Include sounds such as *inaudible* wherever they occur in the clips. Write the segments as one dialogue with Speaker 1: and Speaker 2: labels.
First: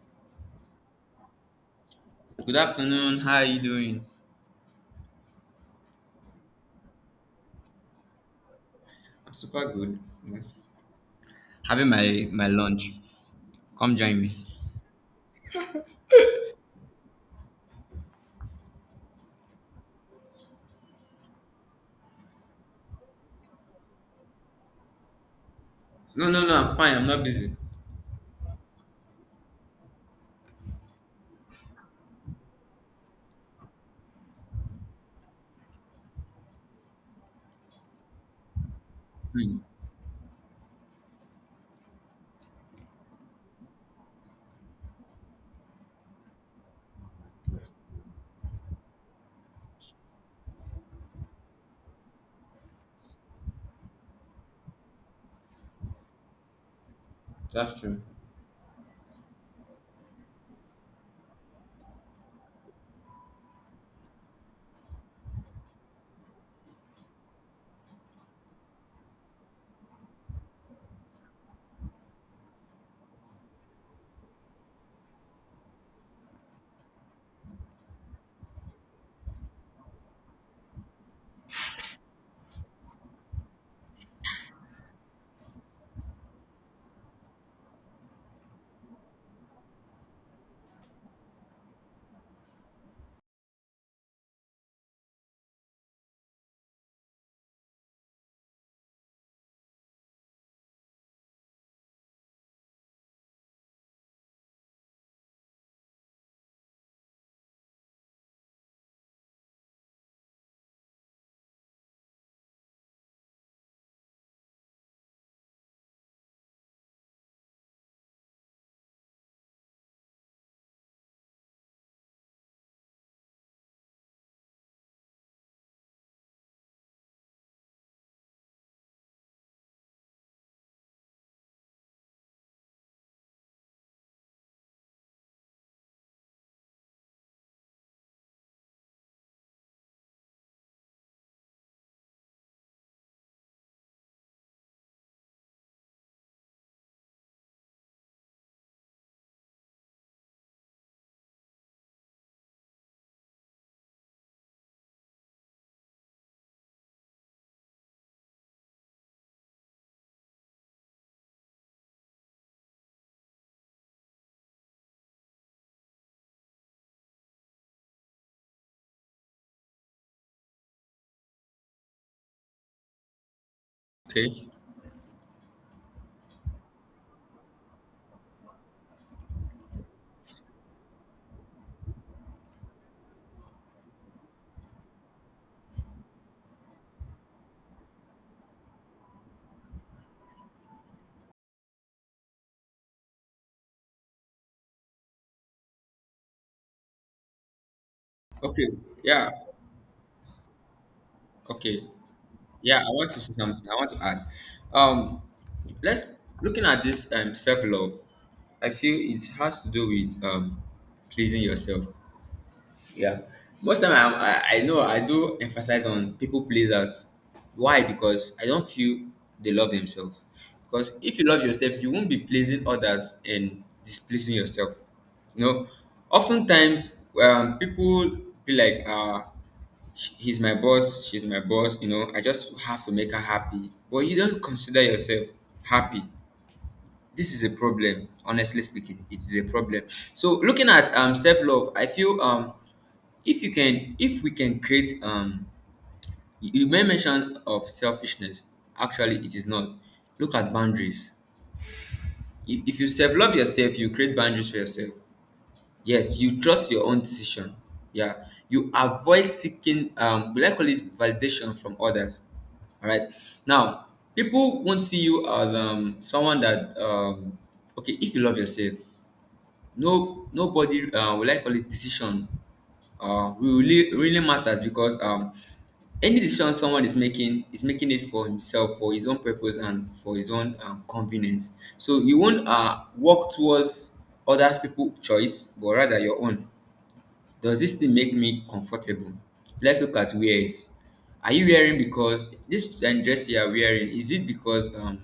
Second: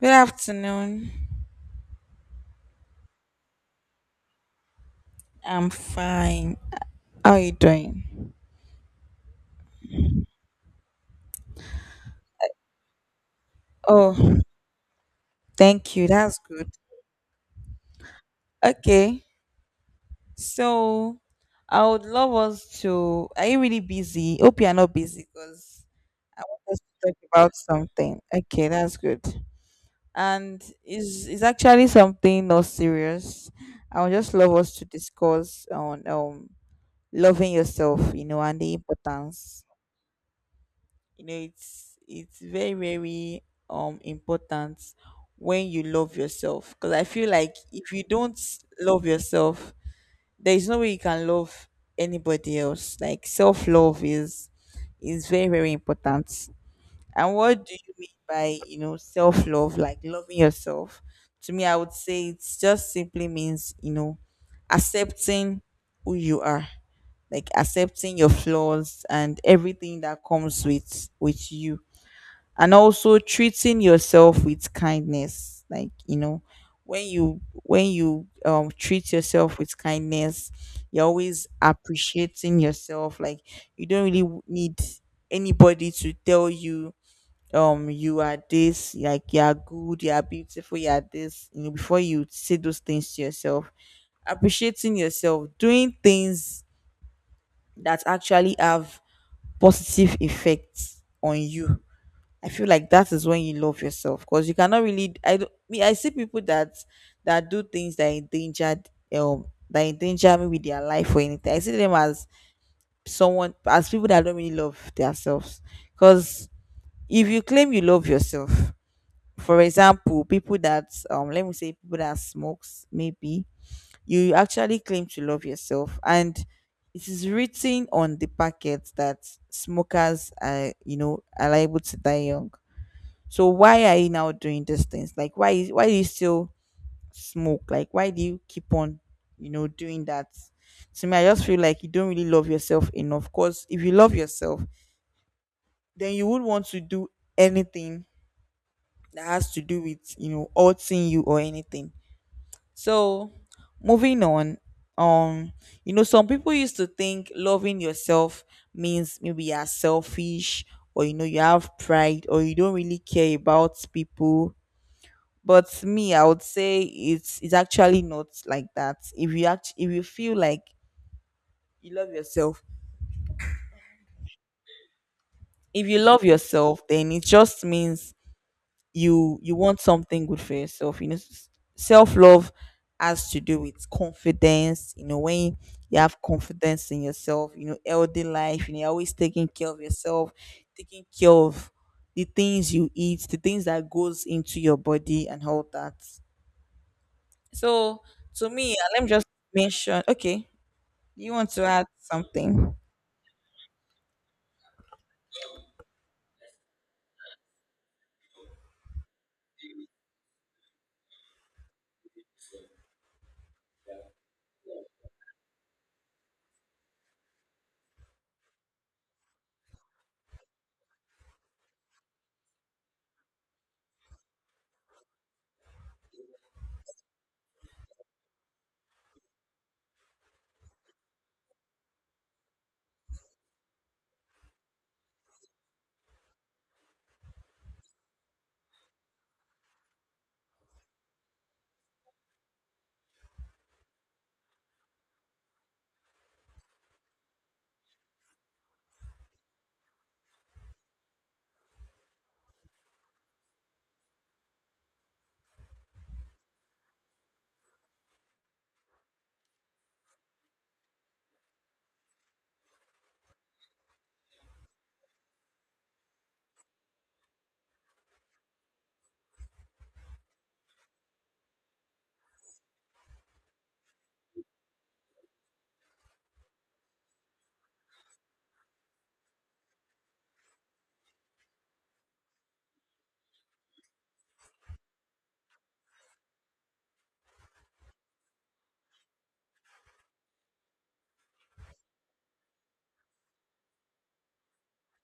Speaker 1: Good afternoon.
Speaker 2: Good afternoon. How are you doing?
Speaker 1: I'm fine. How are you doing?
Speaker 2: I'm super good. Having my lunch. Come join me.
Speaker 1: Oh, thank you. That's good. Okay. So I would love us to. Are you really busy? Hope you are not busy, because
Speaker 2: No, no, no. I'm
Speaker 1: let's
Speaker 2: fine. I'm
Speaker 1: talk
Speaker 2: not
Speaker 1: about
Speaker 2: busy.
Speaker 1: something. Okay, that's good. And is actually something not serious. I would just love us to discuss on loving yourself, you know, and the
Speaker 2: Hmm.
Speaker 1: importance. It's very very important when you love yourself, because I feel like if you don't love yourself, there is no way you can love anybody else. Like self-love is very very important. And what do
Speaker 2: That's
Speaker 1: you
Speaker 2: true.
Speaker 1: mean by self-love, like loving yourself? To me, I would say it's just simply means, accepting who you are, like accepting your flaws and everything that comes with you. And also treating yourself with kindness, like, when you treat yourself with kindness, you're always appreciating yourself. Like, you don't really need anybody to tell you you are this, like you are good, you are beautiful, you are this. Before you say those things to yourself, appreciating yourself, doing things that actually have positive effects on you. I feel like that is when you love yourself, because you cannot really. I don't. Me, I see people that do things that endanger, um maybe their life or anything. I see them as people that don't really love themselves. Because if you claim you love yourself, for example, people that let me say people that smokes, maybe you actually claim to love yourself, and it is written on the packet that smokers are liable to die young. So why are you now doing these things? Like, why do you still smoke? Like, why do you keep on doing that? To me, I just feel like you don't really love yourself enough. Cause if you love yourself, then you would want to do anything that has to do with, hurting you or anything. So moving on, um, some people used to think loving yourself means maybe you are selfish, or you have pride, or you don't really care about people. But me, I would say it's actually not like that. If you feel like you love yourself,
Speaker 2: Okay.
Speaker 1: if you love yourself, then it just means you want something good for yourself. Self love has to do with confidence. When you have confidence in yourself, healthy life. You're always taking care of yourself, taking care of the things you eat, the things that goes into your body, and all that. So to
Speaker 2: Okay.
Speaker 1: me, let me just
Speaker 2: Yeah.
Speaker 1: mention. Okay. Do you want to
Speaker 2: Okay.
Speaker 1: add something?
Speaker 2: Yeah, I want to say something. I want to add. Um, let's looking at this self love. I feel it has to do with pleasing yourself. Yeah. Most time I know I do emphasize on people pleasers. Why? Because I don't feel they love themselves. Because if you love yourself, you won't be pleasing others and displeasing yourself. You know, oftentimes people be like, He's my boss, she's my boss, you know, I just have to make her happy." But you don't consider yourself happy. This is a problem. Honestly speaking, it is a problem. So looking at self-love, I feel, if you can, if we can create, you may mention of selfishness, actually it is not. Look at boundaries. If you self-love yourself, you create boundaries for yourself. Yes, you trust your own decision. Yeah, you avoid seeking, we like call it, validation from others. All right, now people won't see you as someone that, okay, if you love yourself, no, nobody, will like call it decision. Will really really matters, because any decision someone is making it for himself, for his own purpose, and for his own convenience. So you won't work towards other people choice, but rather your own. Does this thing make me comfortable? Let's look at wears. Are you wearing because this dress you are wearing, is it because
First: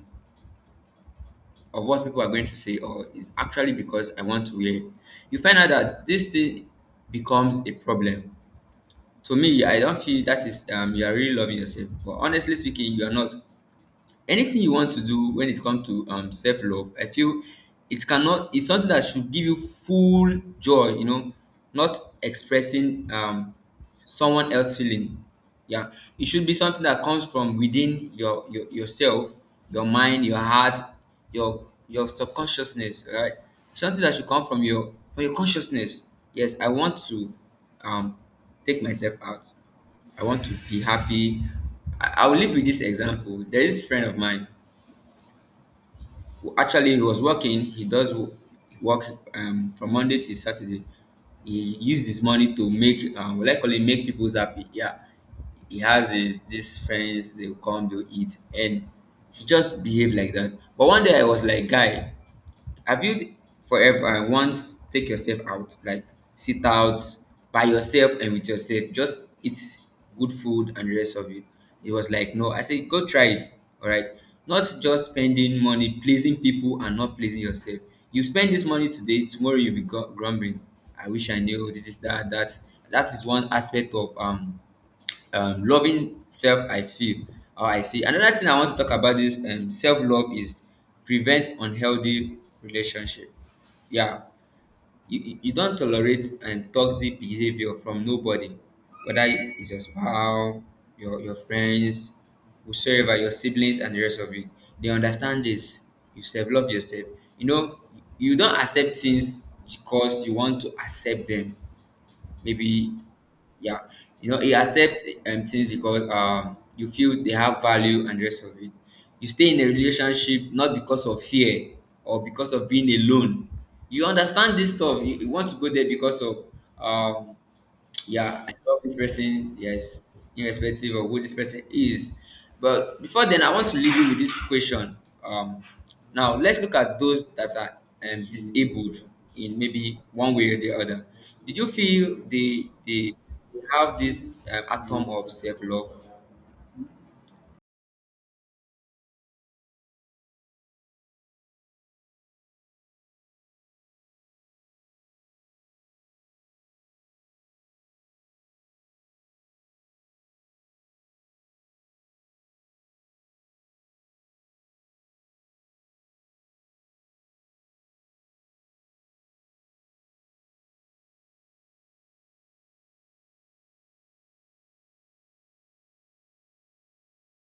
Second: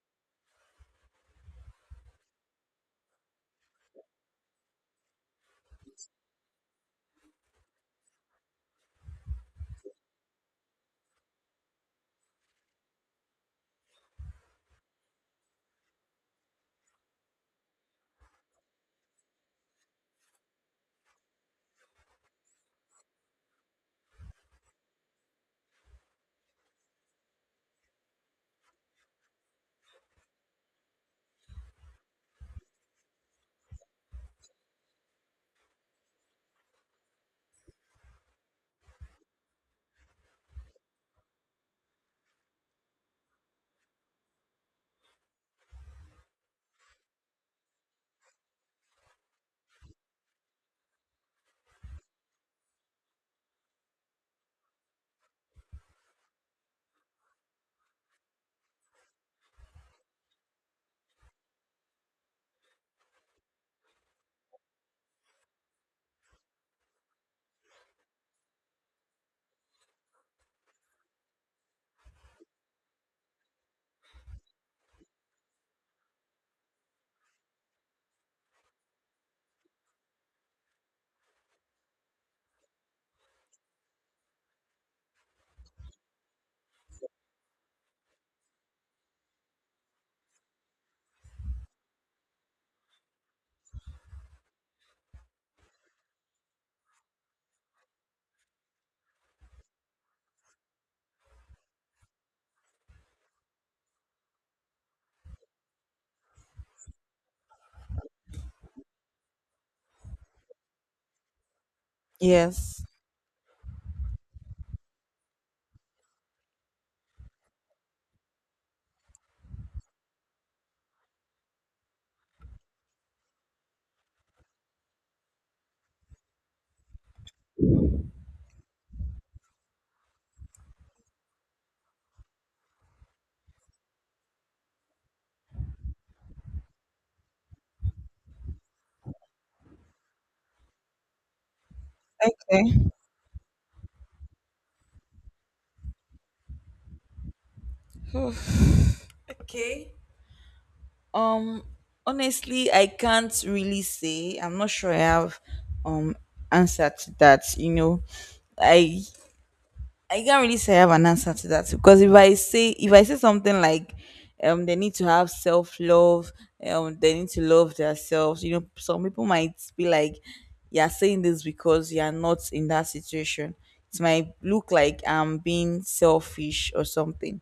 Speaker 2: of what people are going to say, or is actually because I want to wear it? You find out that this thing becomes a problem. To me, I don't feel that is, you are really loving yourself. But honestly speaking, you are not. Anything you want to do when it comes to self-love, I feel it cannot, it's something that should give you full joy, you know, not expressing someone else feeling. Yeah, it should be something that comes from within your yourself, your mind, your heart, your subconsciousness, right? Something that should come from your, from your consciousness. Yes, I want to um take myself out. I want to be happy. I will live with this example. There is this friend of mine who actually he was working. He does work from Monday to Saturday. He used his money to make, what I call it, make people happy. Yeah, he has his these friends. They will come, they will eat, and he just behave like that. But one day I was like, "Guy, have you forever once take yourself out, like sit out by yourself and with yourself, just eat good food and the rest of it?" It was like, "No." I said, "Go try it. All right. Not just spending money pleasing people and not pleasing yourself. You spend this money today, tomorrow you'll be grumbling. I wish I knew this, that, that." That is one aspect of loving self, I feel. How I see, another thing I want to talk about is, self-love is prevent unhealthy relationship. Yeah, you don't tolerate toxic behavior from nobody, whether it's your spouse, your friends, whosoever, your siblings and the rest of you. They understand this. You self-love yourself, you know, you don't accept things because you want to accept them.
Speaker 1: Yes.
Speaker 2: Maybe. Yeah. You know, you accept things because you feel they have value and the rest of it. You stay in a relationship not because of fear or because of being alone. You understand this stuff. You want to go there because of um yeah, I love this person, yes, irrespective of who this person is. But before then, I want to leave you with this question. Um, now, let's look at those that are disabled in maybe one way or the other. Did you feel
Speaker 1: Okay.
Speaker 2: they have this atom of self love?
Speaker 1: *sighs* Oof. Okay. Um Honestly, I can't really say. I'm not sure I have um answer to that. I I can't really say I have an answer to that, because if I say something like they need to have self love, they need to love themselves. Some people might be like, "You're saying this because you're not in that situation." It might look like I'm being selfish or something.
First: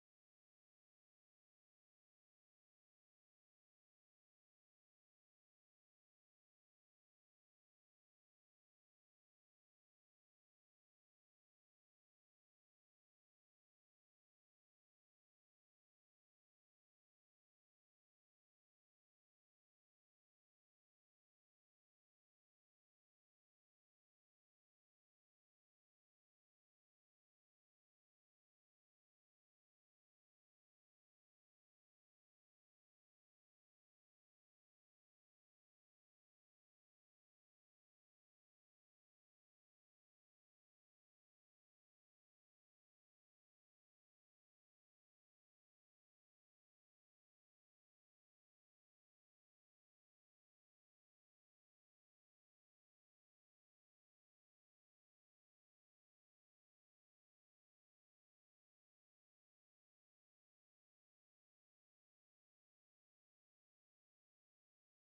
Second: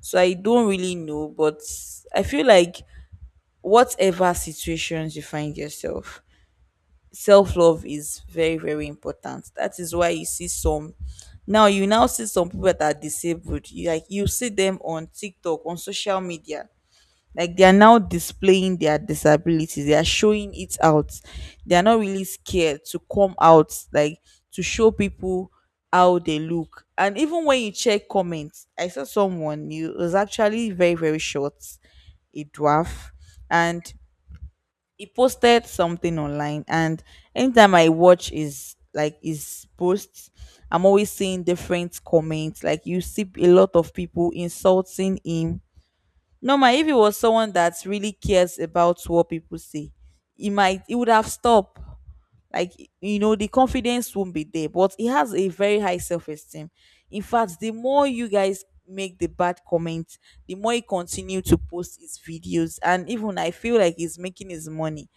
Speaker 1: So I don't really know, but I feel like whatever situations you find yourself, self love is very very important. That is why you now see some people that are disabled. You, like you see them on tiktok, on social media, like they are now displaying their disabilities, they are showing it out. They are not really scared to come out, like to show people how they look. And even when you check comments, I saw someone. He was actually very very short, a dwarf. And he posted something online, and anytime I watch his posts, I'm always seeing different comments. Like, you see a lot of people insulting him. Normal, if it was someone that really cares about what people say, he would have stopped. Like, the confidence won't be there. But he has a very high self-esteem. In fact, the more you guys make the bad comments, the more he continue to post his videos. And even I feel like he's making his money,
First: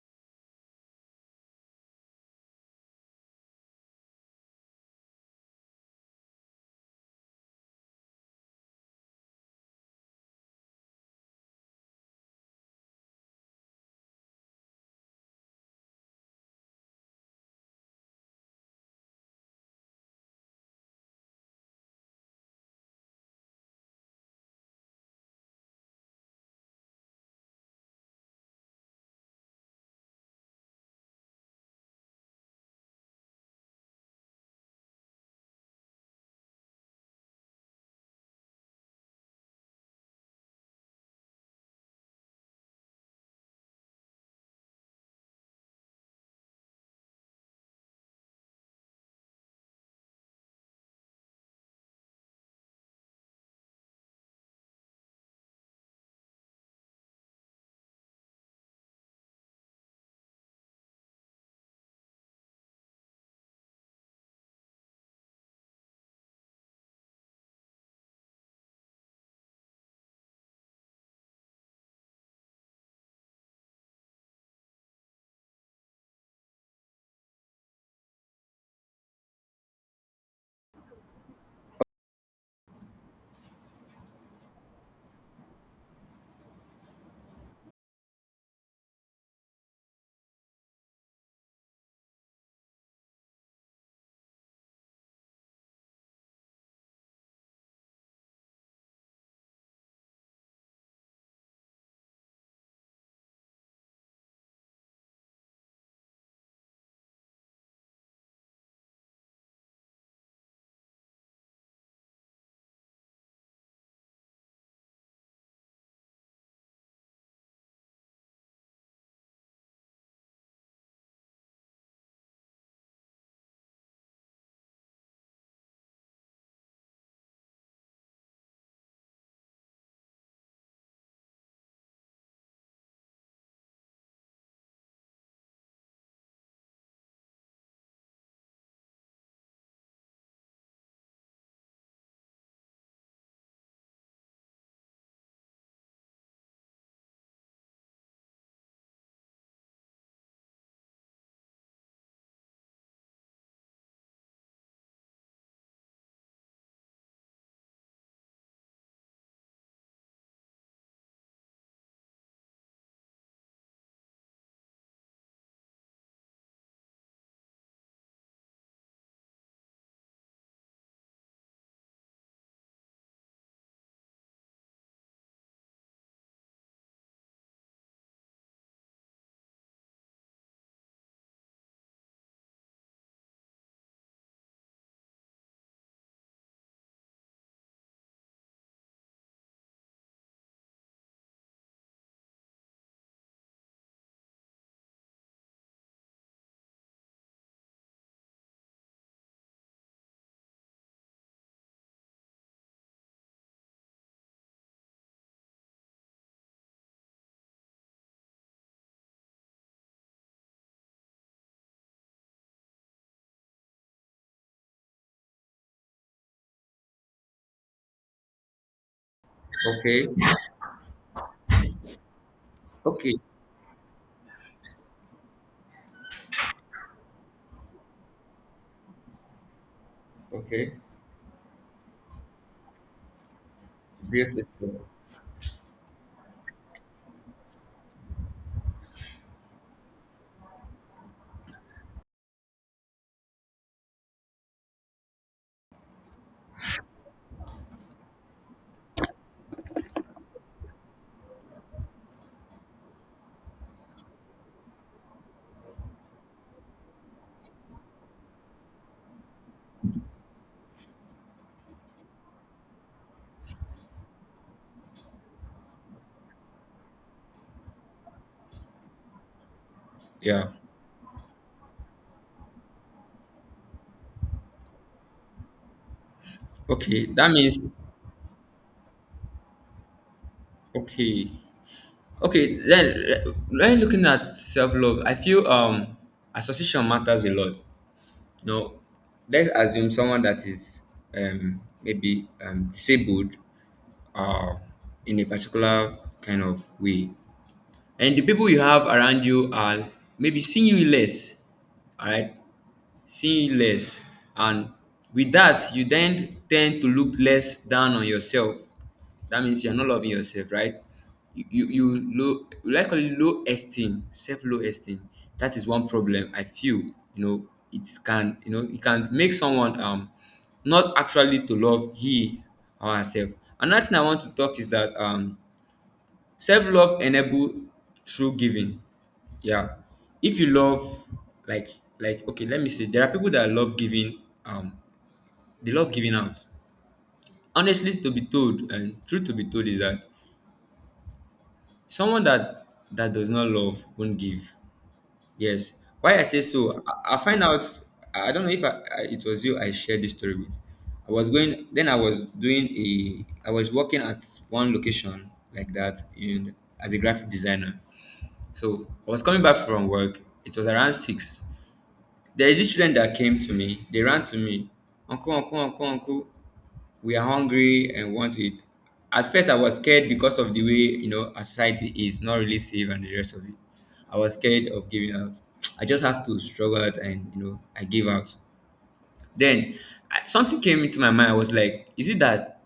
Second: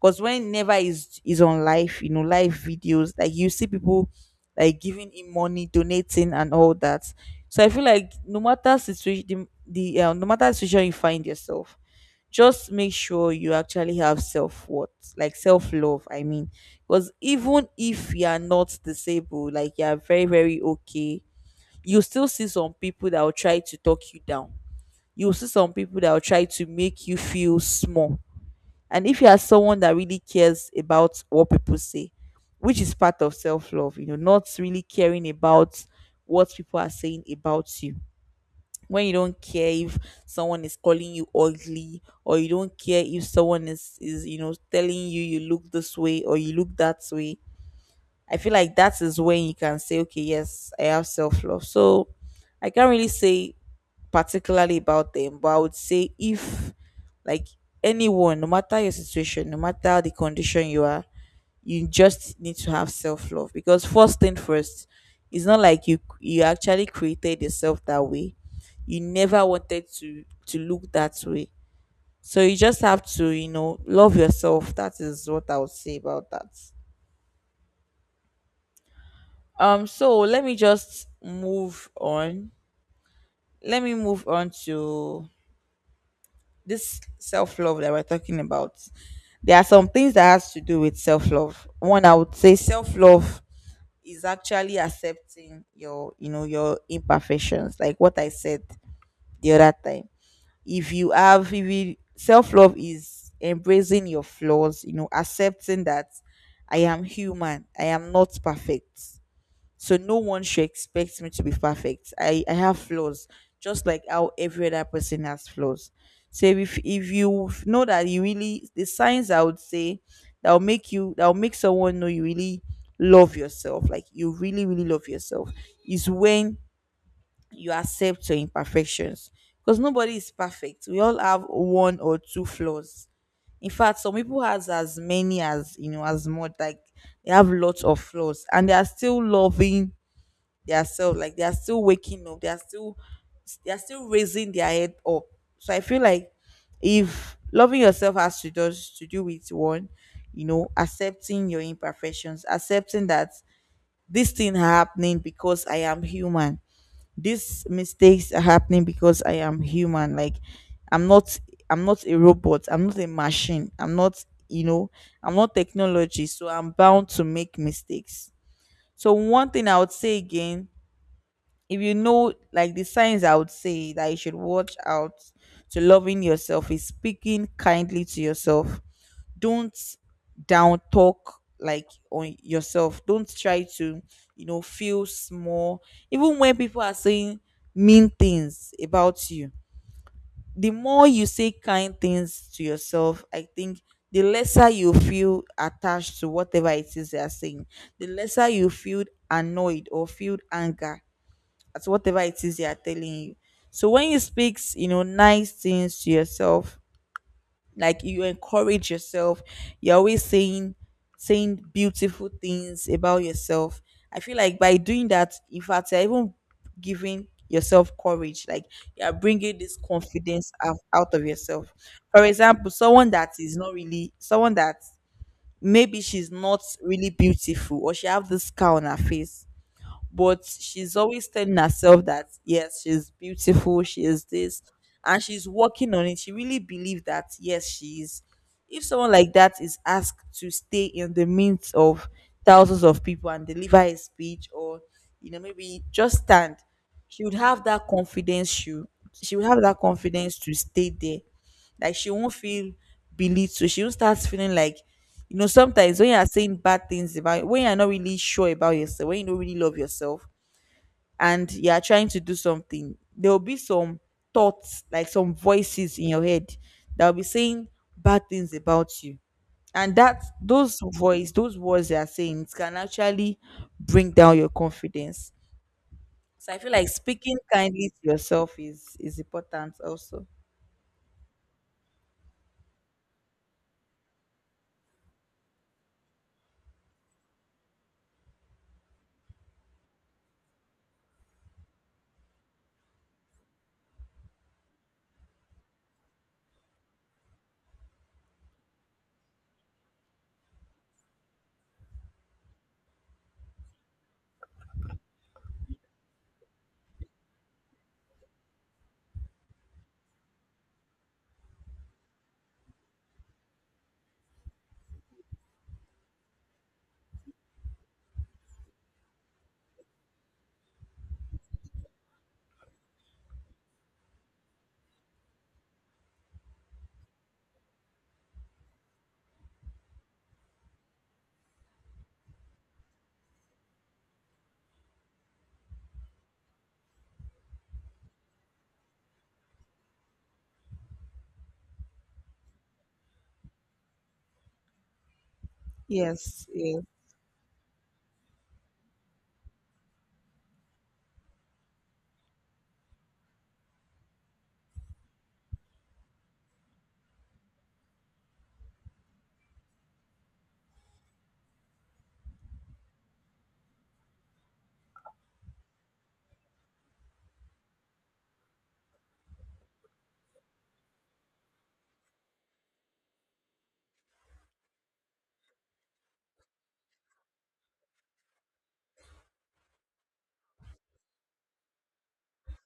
Speaker 1: because whenever is on live, live videos, like you see people, like giving him money, donating, and all that. So I feel like no matter situation, the no matter the situation you find yourself, just make sure you actually have self worth, like self love. I mean, because even if you are not disabled, like you are very very okay, you still see some people that will try to talk you down. You will see some people that will try to make you feel small. And if you are someone that really cares about what people say, which is part of self love, not really caring about what people are saying about you. When you don't care if someone is calling you ugly, or you don't care if someone is telling you you look this way or you look that way, I feel like that is when you can say, "Okay, yes, I have self love." So I can't really say particularly about them, but I would say if, like, anyone, no matter your situation, no matter the condition you are, you just need to have self love, because first thing first, it's not like you actually created yourself that way. You never wanted to look that way. So you just have to, love yourself. That is what I would say about that. So let me just move on. Let me move on to this self-love that we're talking about. There are some things that has to do with self-love. One, I would say self-love is actually accepting your, your imperfections, like what I said the other time. If you have if you, self-love is embracing your flaws, accepting that I am human, I am not perfect. So no one should expect me to be perfect. I have flaws, just like how every other person has flaws. So if you know that you really — the signs I would say that will make someone know you really love yourself, like you really, really love yourself, is when you accept your imperfections. Because nobody is perfect. We all have one or two flaws. In fact, some people has as many as, as much, like they have lots of flaws, and they are still loving themselves. Like they are still waking up, they are still raising their head up. So I feel like if loving yourself has to just to do with one, accepting your imperfections, accepting that this thing happening because I am human, these mistakes are happening because I am human. Like, i'm not I'm not a robot, I'm not a machine, I'm not technology. So I'm bound to make mistakes. So one thing I would say again, if you know, like, the signs I would say that you should watch out to loving yourself is speaking kindly to yourself. Don't down talk, like, on yourself. Don't try to, feel small even when people are saying mean things about you. The more you say kind things to yourself, I think the lesser you feel attached to whatever it is they are saying, the lesser you feel annoyed or feel anger at whatever it is they are telling you. So when you speak, nice things to yourself, like you encourage yourself, you're always saying beautiful things about yourself. I feel like by doing that, in fact, you're even giving yourself courage. Like you're bringing this
Speaker 2: Okay,
Speaker 1: confidence out of yourself. For example, someone
Speaker 2: okay,
Speaker 1: that is not really someone that maybe she's not really beautiful or she have this scar on her face, but
Speaker 2: okay.
Speaker 1: she's always telling herself that yes, she's beautiful, she is this,
Speaker 2: Beautiful.
Speaker 1: and she's working on it. She really believes that yes, she is. If someone like that is asked to stay in the midst of thousands of people and deliver a speech or, you know, maybe just stand, she would have that confidence. She would have that confidence to stay there. Like, she won't feel belittled, she won't start feeling like, you know, sometimes when you are saying bad things about, when you are not really sure about yourself, when you don't really love yourself and you are trying to do something, there will be some thoughts like some voices in your head that will be saying bad things about you. And that,
Speaker 2: Yeah,
Speaker 1: those voice, those words they are saying, it can actually bring down your confidence. So I feel like
Speaker 2: okay. That
Speaker 1: speaking
Speaker 2: means,
Speaker 1: kindly to yourself is important also.
Speaker 2: okay. Okay, then when looking at self love, I feel association matters a lot. Now, let's assume someone that is maybe disabled, uh, in a particular kind of way, and the people you have around you are maybe seeing you less. All right, seeing less, and with that you then tend to look less down on yourself. That means you're not loving yourself, right? You low, likely low esteem, self low esteem. That is one problem, I feel. You know, it can, you know, it can make someone not actually to love he or herself. Another thing I want to talk is that self love enable true giving. Yeah, if you love, like like, okay, let me see, there are people that love giving, um they love giving out. Honestly to be told, and truth to be told is that someone that does not love won't give. Yes. Why I say
Speaker 1: yes
Speaker 2: so,
Speaker 1: yes
Speaker 2: I find out, I don't know if it was you I shared this story with. I was going, then I was doing a, I was working at one location like that in, as a graphic designer. So I was coming back from work. It was around six. There is this children that came to me. They ran to me. "Uncle, uncle, uncle, uncle, we are hungry and want to eat." At first, I was scared because of the way, you know, our society is not really safe and the rest of it. I was scared of giving out. I just have to struggle out, and you know, I gave out. Then something came into my mind. I was like, is it that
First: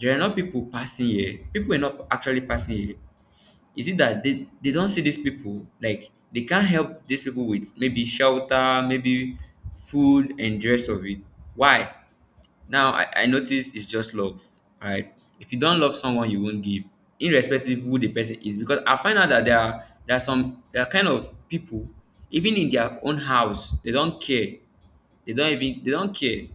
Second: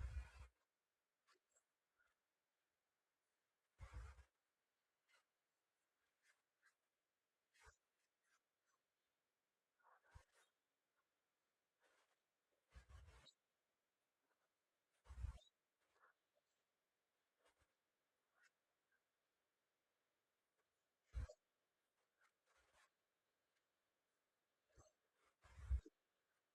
Speaker 2: there are not people passing here? People are not actually passing here. Is it that they don't see these people, like they can't help these people with maybe shelter, maybe food and the rest of it? Why? Now I notice it's just love, right? If you don't love someone, you won't give, irrespective who the person is. Because I find out that there are kind of people, even in their own house, they don't care. They don't care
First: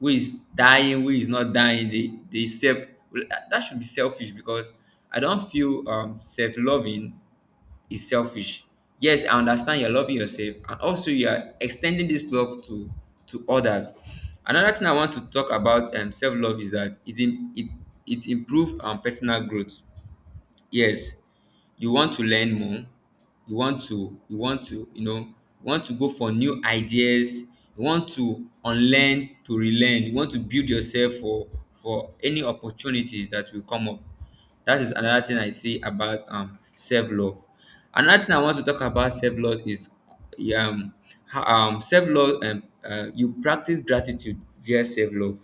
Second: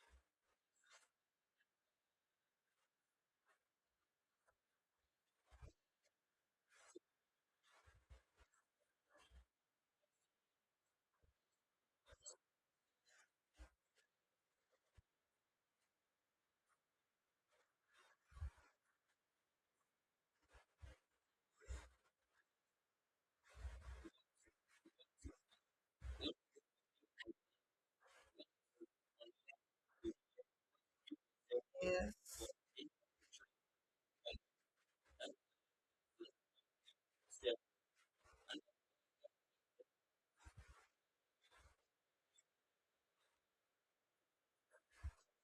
Speaker 2: who is dying, who is not dying. They self, well, that that should be selfish. Because I don't feel self loving is selfish. Yes, I understand you're loving yourself and also you are extending this love to others. Another thing I want to talk about self-love is that it im- it improve personal growth. Yes, you want to learn more. You want to you know, you want to go for new ideas. You want to unlearn, to relearn. You want to build yourself for any
Speaker 1: yes
Speaker 2: opportunities that will come up. That is another thing I see about self-love. Another thing I want to talk about self-love is, um self-love, you practice gratitude via self-love.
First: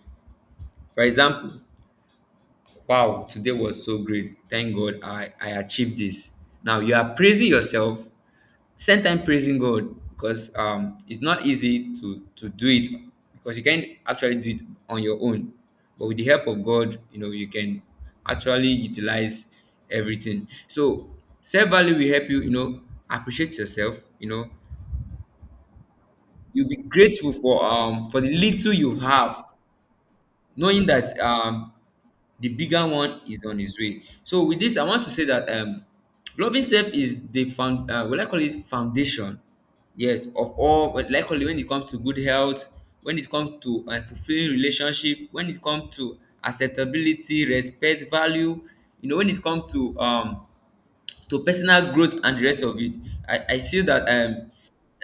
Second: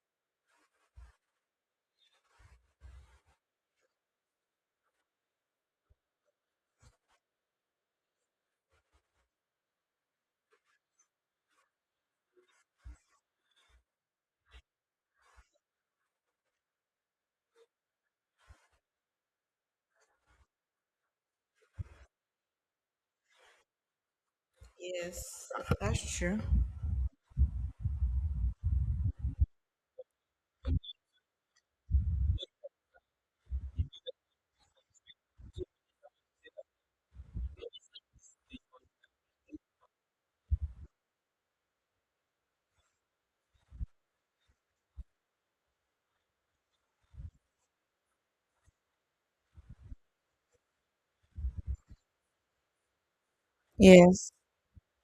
Speaker 2: For example, "Wow, today was so great. Thank God I achieved this." Now you are praising yourself, same time praising God, because it's not easy to do it. Because you can't actually do it on your own. But with the help of God, you know, you can actually utilize everything. So self-value will help you, you know, appreciate yourself, you know.
Speaker 1: yes, that's true.
Speaker 2: You'll be grateful for, for the little you have, knowing that the bigger one is on his way. So with this, I want to say that, loving self is the found, will I call it foundation? Yes, of all. But likely when it comes to good health, when it comes to fulfilling relationship, when it comes to acceptability, respect, value. You know, when it comes to personal growth and the rest of it, I feel that,
Speaker 1: Yes.
Speaker 2: um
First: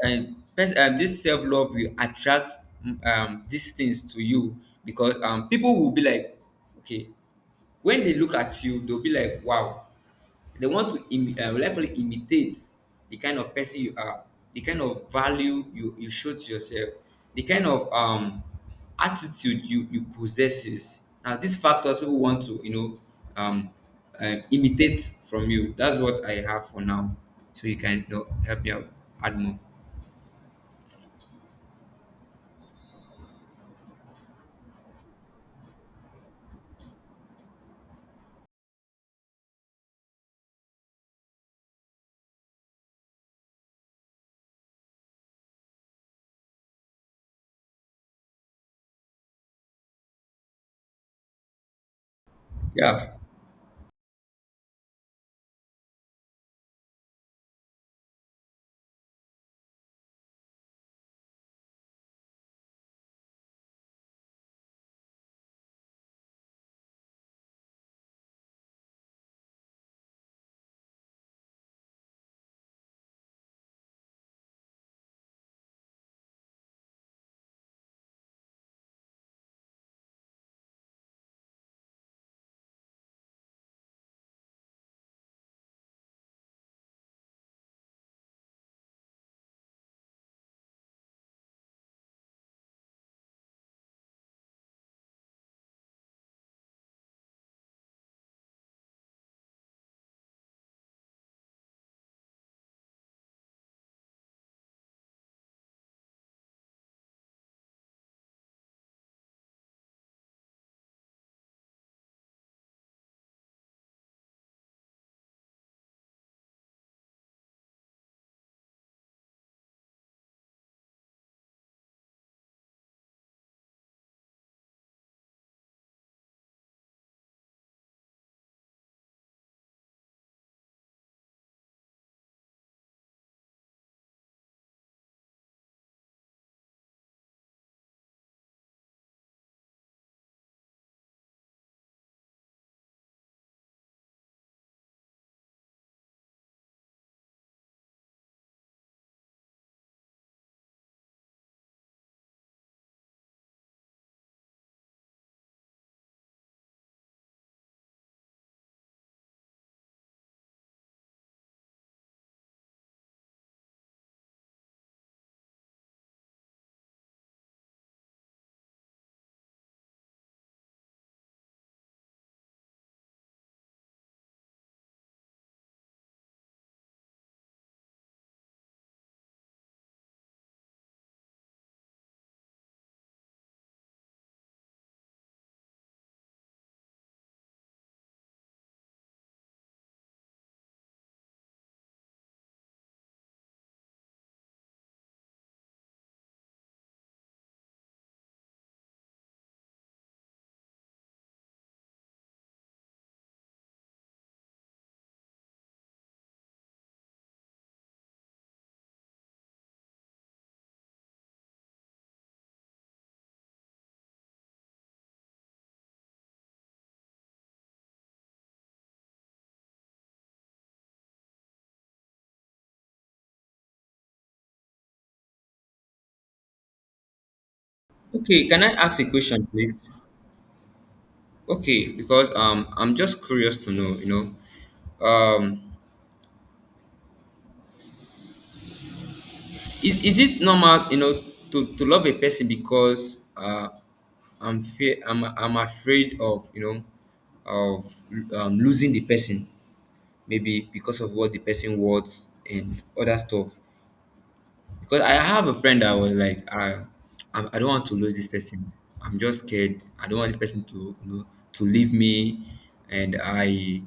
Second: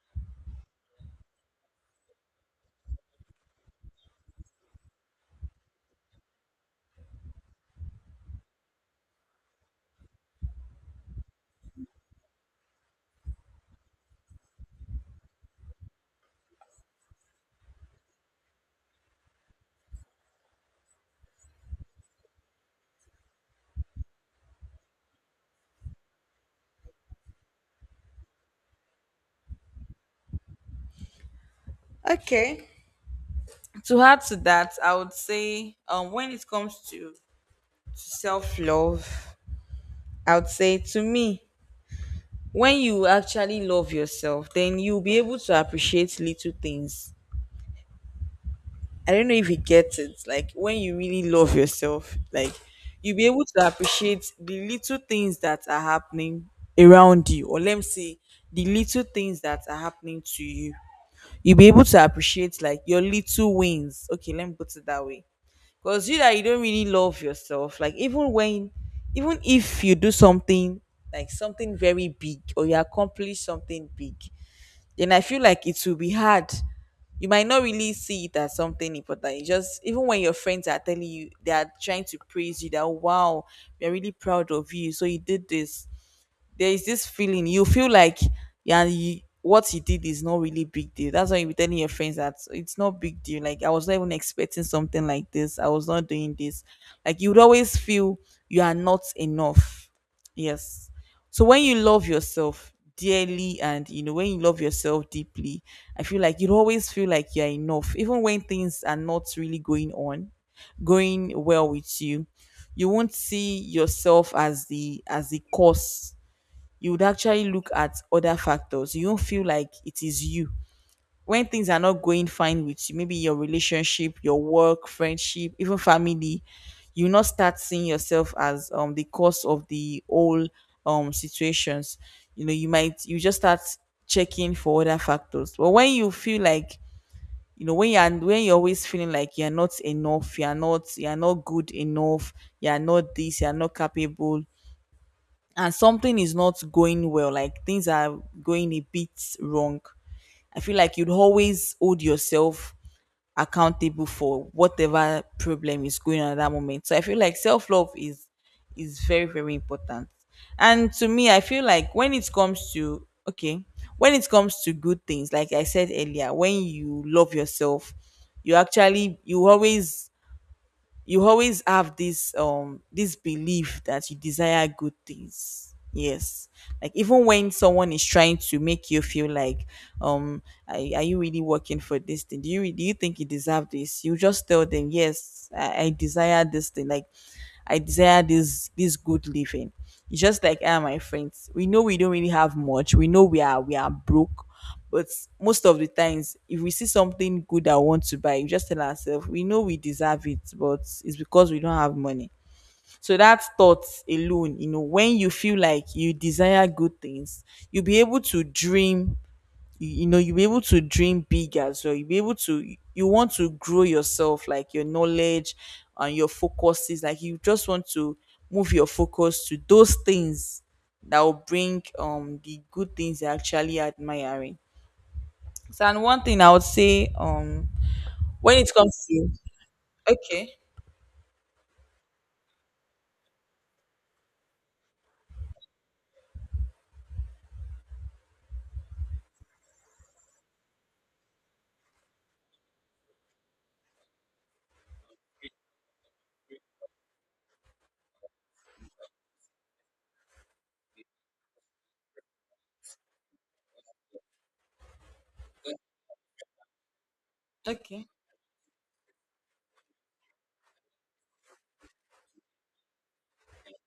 Speaker 2: um, pers- um this self-love will attract, these things to you. Because people will be like, okay, when they look at you they'll be like, wow. They want to likely imitate the kind of person you are, the kind of value you show to yourself, the kind of attitude you possesses. Now, these factors people want to, you know, um, imitate from you. That's what I have for now. So you can, you know, help me out, add more.
Speaker 1: Okay, to add to that, I would say, when it comes to self-love, I would say to me, when you actually love yourself, then you'll be able to appreciate little things. I don't know if you get it. Like when you really love yourself, like
Speaker 2: Yeah.
Speaker 1: you'll be able to appreciate the little things that are happening around you, or let me say the little things that are happening to you. You'll be able to appreciate like your little wins. Okay, let me put it that way. Because you that you don't really love yourself, like even when, even if you do something like something very big, or you accomplish something big, then I feel like it will be hard. You might not really see it as something important. It's just, even when your friends are telling you, they are trying to praise you, that wow, we are really proud of you, so you did this, there is this feeling you feel like, yeah, you, what you did is not really big deal. That's why you be telling your friends that it's not big deal, like I was not even expecting something like this, I was not doing this. Like you would always feel you are not enough. Yes. So when you love yourself dearly, and you know, when you love yourself deeply, I feel like you always feel like you're enough even when things are not really going well with you. You won't see yourself as the cause. You would actually look at other factors. You don't feel like it is you. When things are not going fine with you, maybe your relationship, your work, friendship, even family, you not start seeing yourself as the cause of the whole situations. You know, you might, you just start checking for other factors. But when you feel like, you know, when you're always feeling like you're not enough, you're not, you're not good enough, you're not this, you're not capable, and something is not going well, like things are going a bit wrong, I feel like you'd always hold yourself accountable for whatever problem is going on at that moment. So I feel like self love is very, very important. And to me, I feel like when it comes to, okay, when it comes to good things, like I said earlier, when you love yourself, you actually you always, you always have this this belief that you desire good things. Yes. Like even when someone is trying to make you feel like, um are you really working for this thing, do you, do you think you deserve this, you just tell them, yes, I desire this thing. Like I desire this, this good living. It's just like I and my friends. We know we don't really have much. We know we are broke. But most of the times, if we see something good that we want to buy, we just tell ourselves, we know we deserve it, but it's because we don't have money. So that thought alone, you know, when you feel like you desire good things, you'll be able to dream. You know, you'll be able to dream big as well. You'll be able to, you want to grow yourself, like your knowledge and your focuses, like you just want to move your focus to those things that will bring the good things you're actually admiring. So, and one thing I would say,
Speaker 2: Okay.
Speaker 1: when
Speaker 2: Can
Speaker 1: it
Speaker 2: I ask
Speaker 1: comes
Speaker 2: a
Speaker 1: to,
Speaker 2: question, please?
Speaker 1: okay.
Speaker 2: Okay, because I'm just curious to know, you know, is it normal, you know, to love a person because, I'm fear I'm afraid of, you know, of losing the person, maybe because of what the person wants and other stuff. Because I have a friend that was like, I don't want to
Speaker 1: Okay,
Speaker 2: lose this person. I'm just scared. I don't want this person to to leave me, and I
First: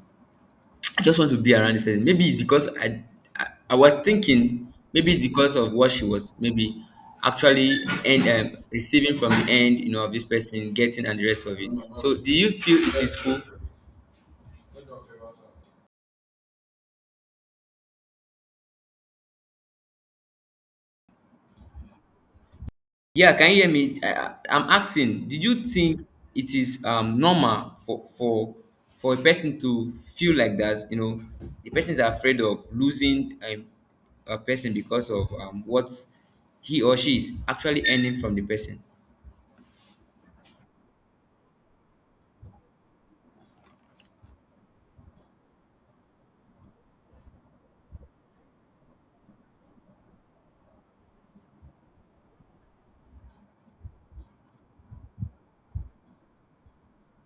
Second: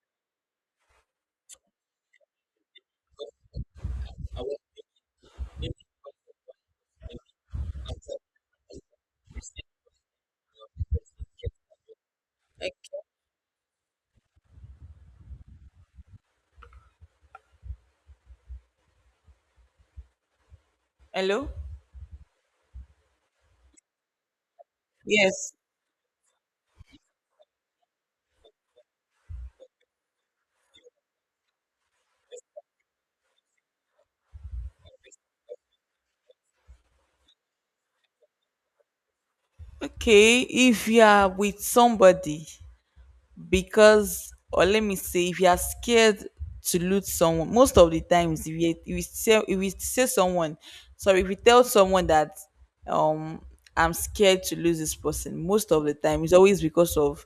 Speaker 2: I just want to be around this person. Maybe it's because I was thinking maybe it's because of what she was maybe actually and receiving from the end, of this person getting and the rest of it. So, do you
Speaker 1: okay.
Speaker 2: feel it is cool?
Speaker 1: Hello.
Speaker 2: Yeah, can you hear me? I'm asking. Did
Speaker 1: Yes.
Speaker 2: you think it is normal for for a person to feel like that? You know, the person is afraid of losing a person because of what he or she is actually earning from the person.
Speaker 1: Okay, if you are with somebody because, or let me say if you are scared to lose someone, most of the times, if you, if you say someone sorry if you tell someone that, um I'm scared to lose this person, most of the time it's always because of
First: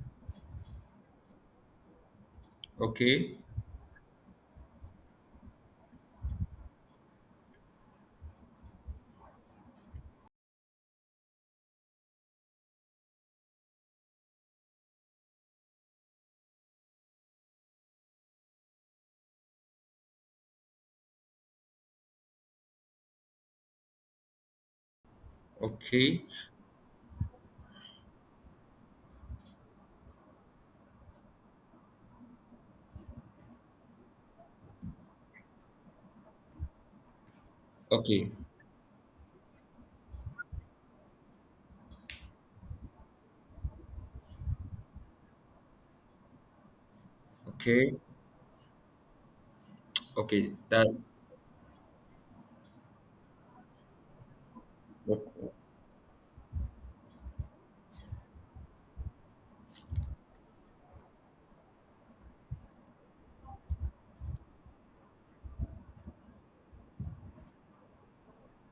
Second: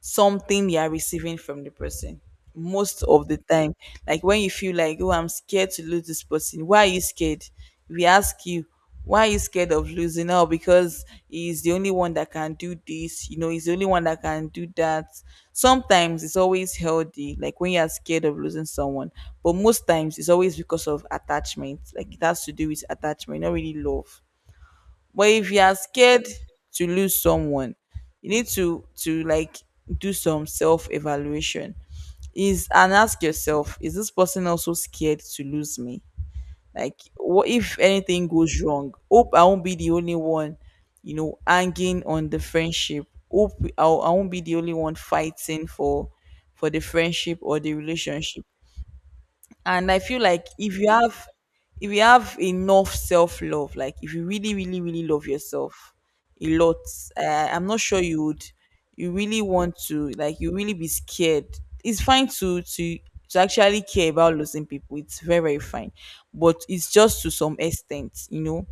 Speaker 1: something you are receiving from the person. Most of the
Speaker 2: Okay.
Speaker 1: time. Like when you feel like, oh, I'm scared to lose this person, why are you scared? If we ask you, why are you scared of losing out? Because he's the only one that can do this, you know, he's the only one that can do that. Sometimes it's always healthy, like when you're scared of losing someone, but most times it's always because of attachment. Like it has to do with attachment, not really love. But if you are
Speaker 2: Okay,
Speaker 1: scared to lose someone, you need to, like do some self evaluation. Is and ask yourself, is this person also scared to lose me? Like, what if anything
Speaker 2: okay,
Speaker 1: goes wrong? Hope I won't be the only one, you know, hanging on the friendship. Hope I won't be the only one fighting for the friendship or the
Speaker 2: okay,
Speaker 1: relationship. And I feel like
Speaker 2: okay.
Speaker 1: if you
Speaker 2: That
Speaker 1: have, if you have enough self-love, like if you really, really, really love yourself a lot, I'm not sure you would, you really want to, like, you really be scared. It's fine to actually care about losing people. It's very, very fine. But it's just to some extent, you know,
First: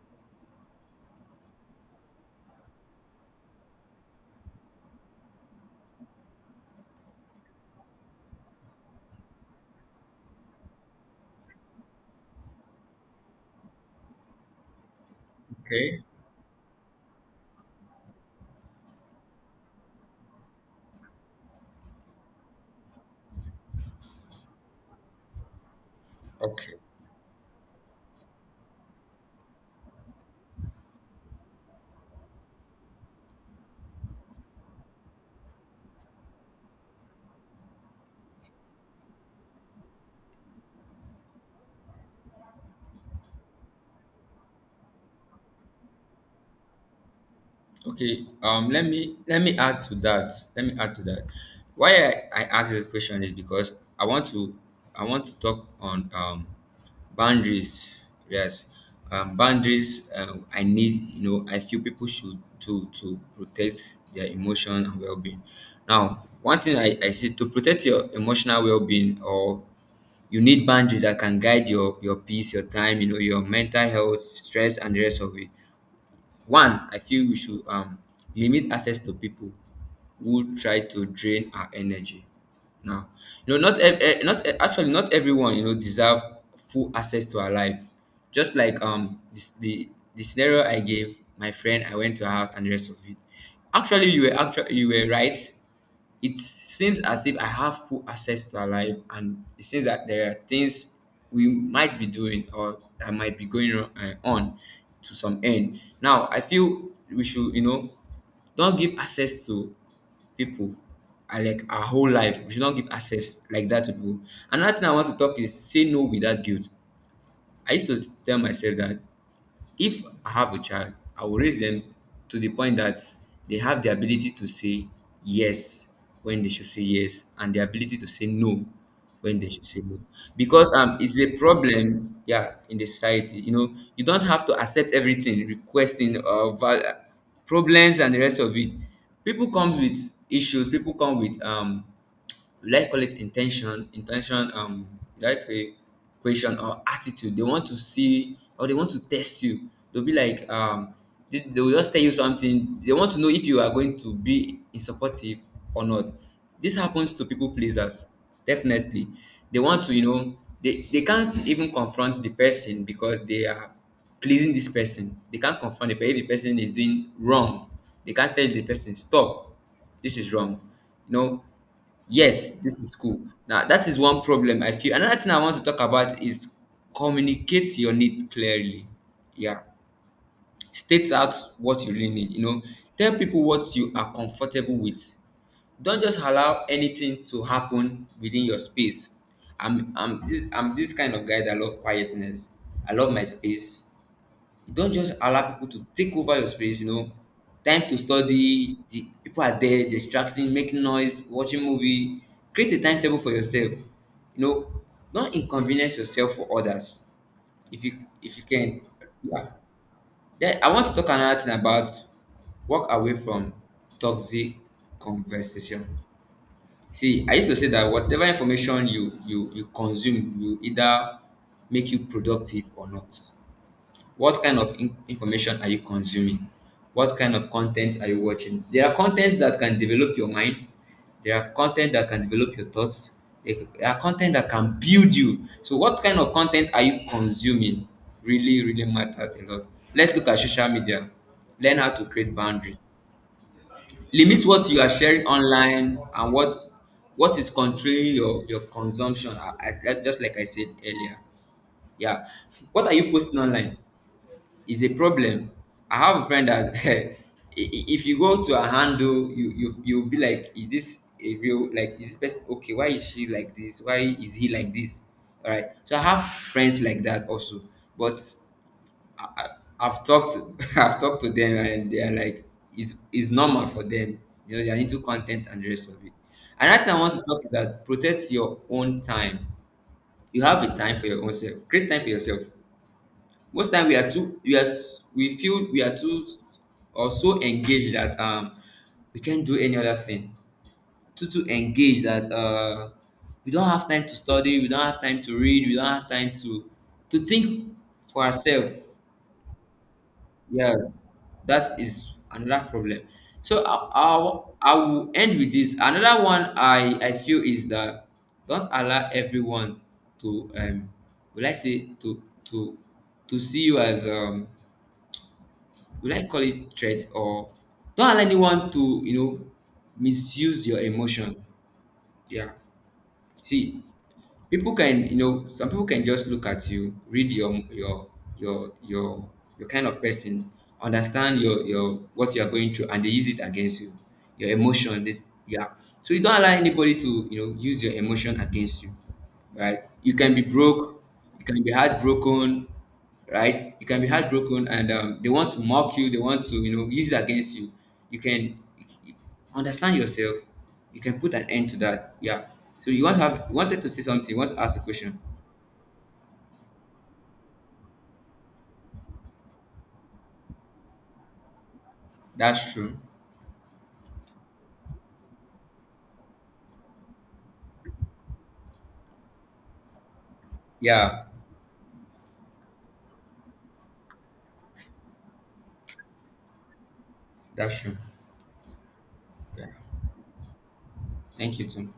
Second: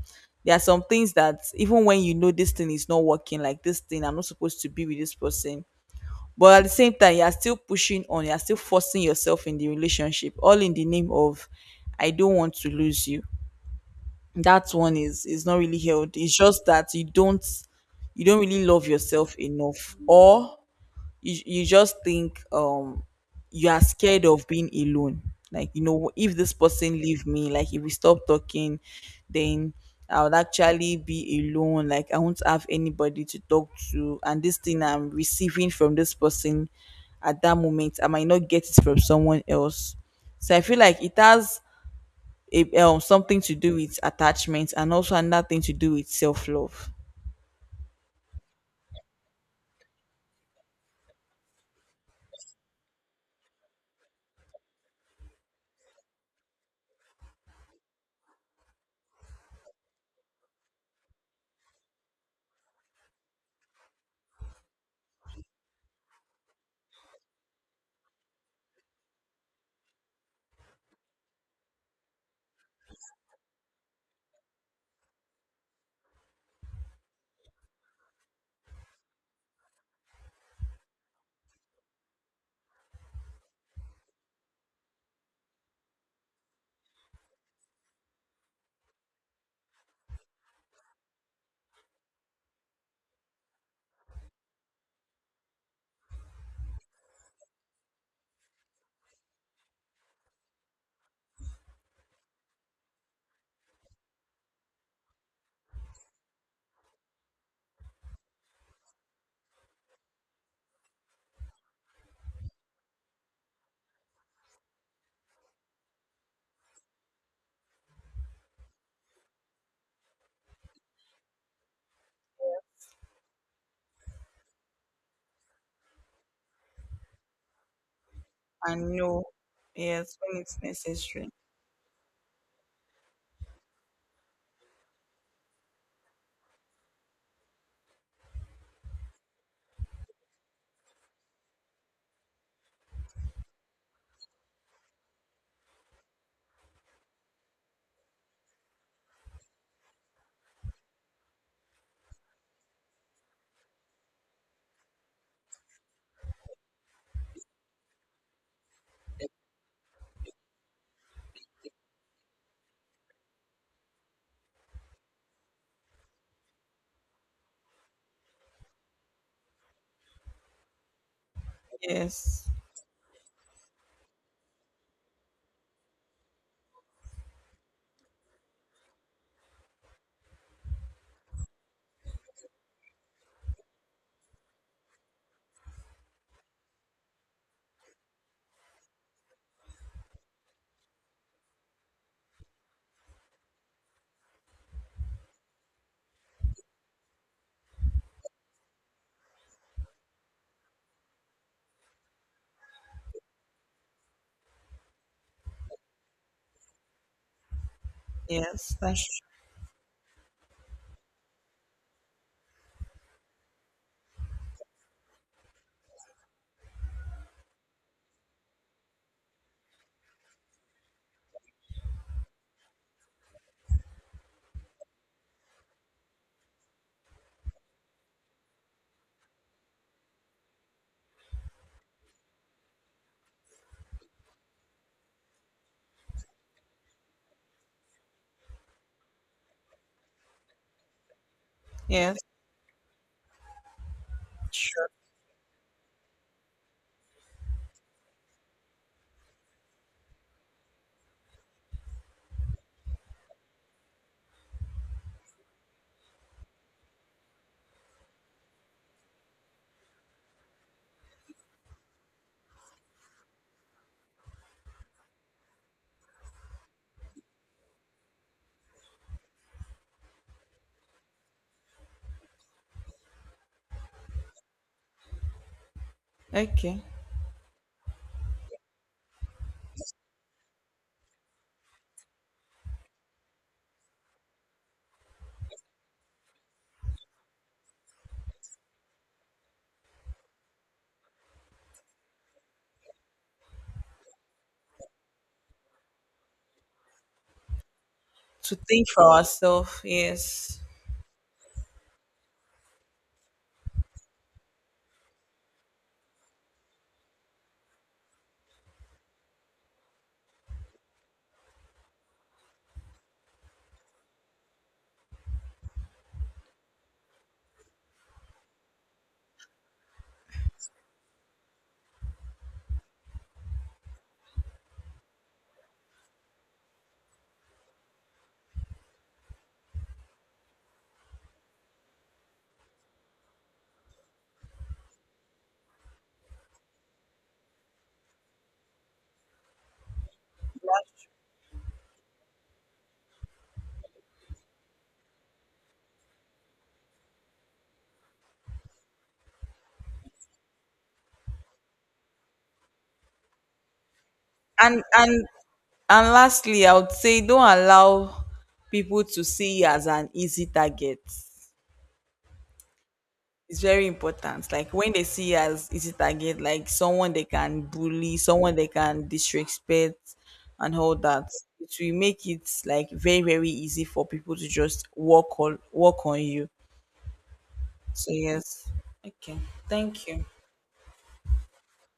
Speaker 1: there are some things that even when you know this thing is not working, like this thing I'm not supposed to be with this person, but at the same time, you're still pushing on, you're still forcing yourself in the relationship, all in the name of I don't want to lose you. That one is not really
Speaker 2: okay,
Speaker 1: healthy. It's just that you don't really love yourself enough. Or you just think, you are scared of being alone. Like, you know, if this
Speaker 2: okay.
Speaker 1: person leave me, like if we stop talking, then I would actually be alone, like I won't have anybody to talk to, and this thing I'm receiving from this person at that moment, I might not get it from someone else. So I feel like it has a, something to do with attachment, and also another thing to do with self-love.
Speaker 2: Okay, let me add to that. Let me add to that. Why I ask this question is because I want to I want to talk on boundaries. Yes, boundaries. I need I feel people should do to protect their emotion and well being. Now, one thing I see to protect your emotional well being or you need boundaries that can guide your peace, your time, you know, your mental health, stress, and the rest of it. One, I feel we should limit access to people who try to drain our energy. Now, you know, not ev- eh, not eh, actually not everyone you know deserve full access to our life. Just like this, the scenario I gave my friend, I went to her house and the rest of it. Actually, you were right, it seems as if I have full access to her life, and it seems that there are things we might be doing or that might be on to some end. Now, I feel we should, you know, don't give access to people like our whole life. We should not give access like that to people. Another thing I want to talk is say no without guilt. I used to tell myself that if I have a child, I will raise them to the point that they have the ability to say yes when they should say yes and the ability to say no
Speaker 1: And no.
Speaker 2: when they should say no.
Speaker 1: Yes, when it's
Speaker 2: Because it's
Speaker 1: necessary.
Speaker 2: a problem, yeah, in the society. You know, you don't have to accept everything, requesting problems and the rest of it. People comes with issues, people come with we like call it intention we like a question or attitude they want to see or they want to test you. They'll be like they will just tell you something, they want to know if you are going to be supportive or not. This happens to people pleasers definitely. They want to, you know, they can't even confront the person because they are pleasing this person, they can't confront the person if the person is doing wrong, they can't tell the person stop, this is wrong, you know.
Speaker 1: Yes.
Speaker 2: Yes, this is cool. Now, that is one problem I feel. Another thing I want to talk about is communicate your needs clearly. Yeah. State out what you really need. You know, tell people what you are comfortable with. Don't just allow anything to happen within your space. I'm this kind of guy that love quietness. I love my space. Don't just allow people to take over your space, you know. Time to study, the people are there distracting, making noise, watching movie. Create a timetable for yourself. You know, don't inconvenience yourself for others. If you
Speaker 1: Yes,
Speaker 2: can.
Speaker 1: that's true.
Speaker 2: Yeah. Then I want to talk another thing about walk away from toxic conversation. See, I used to say that whatever information you consume will either make you productive or not. What kind of information are you consuming, what kind of content are you watching? There are contents that can develop your mind, there are content that can develop your thoughts, there are content that can build you, so what kind of content are you consuming really really matters a lot. Let's look at social media, learn how to
Speaker 1: Yes,
Speaker 2: create boundaries, limit what you
Speaker 1: sure.
Speaker 2: are sharing online and what is controlling your consumption. Just like I said earlier, yeah, what are you posting online is a problem. I have a friend that *laughs* if you go to a handle, you you'll be like, is this a real, like is this person okay? Why is she like this? Why is he like this? All right. So I have friends like that also, but I, I, I've talked *laughs* I've talked to them and they are like it's normal for them. You know they are into content and the rest of it.
Speaker 1: Okay.
Speaker 2: Another thing I want to talk is that protect your own time. You have a time for your own self. Create time for yourself. Most time we are too, we feel we are too or so engaged that we can't do any other thing, too engaged that we don't have time to study, we don't have time to read, we don't have time to think for
Speaker 1: To
Speaker 2: ourselves.
Speaker 1: think for ourselves, yes.
Speaker 2: Yes, that is another problem. So I will end with this. Another one I feel is that don't allow everyone to will I say to see you as will I call it threat, or don't allow anyone to, you know, misuse your emotion. Yeah. See, people can, you know, some people can just look at you, read your your your kind of person, understand your what you are going through, and they use it against you. Your emotion, this, yeah. So you don't allow anybody to, you know, use your emotion against you, right? You can be broke, you can be heartbroken, right? You can be heartbroken, and they want to mock you. They want to, you know, use it against you. You can you- understand yourself. You can put an end to that. Yeah. So you want to have, you wanted to say something. You want to ask a
Speaker 1: And
Speaker 2: question.
Speaker 1: and and lastly, I would say don't allow people to see you as an easy target.
Speaker 2: That's true.
Speaker 1: It's very important. Like when they see you as easy target, like someone they can bully, someone they can disrespect and all that,
Speaker 2: Yeah,
Speaker 1: it will make it like very, very easy for people to just walk on you.
Speaker 2: that's true.
Speaker 1: So yes. Okay.
Speaker 2: Yeah.
Speaker 1: Thank you.
Speaker 2: Thank you too.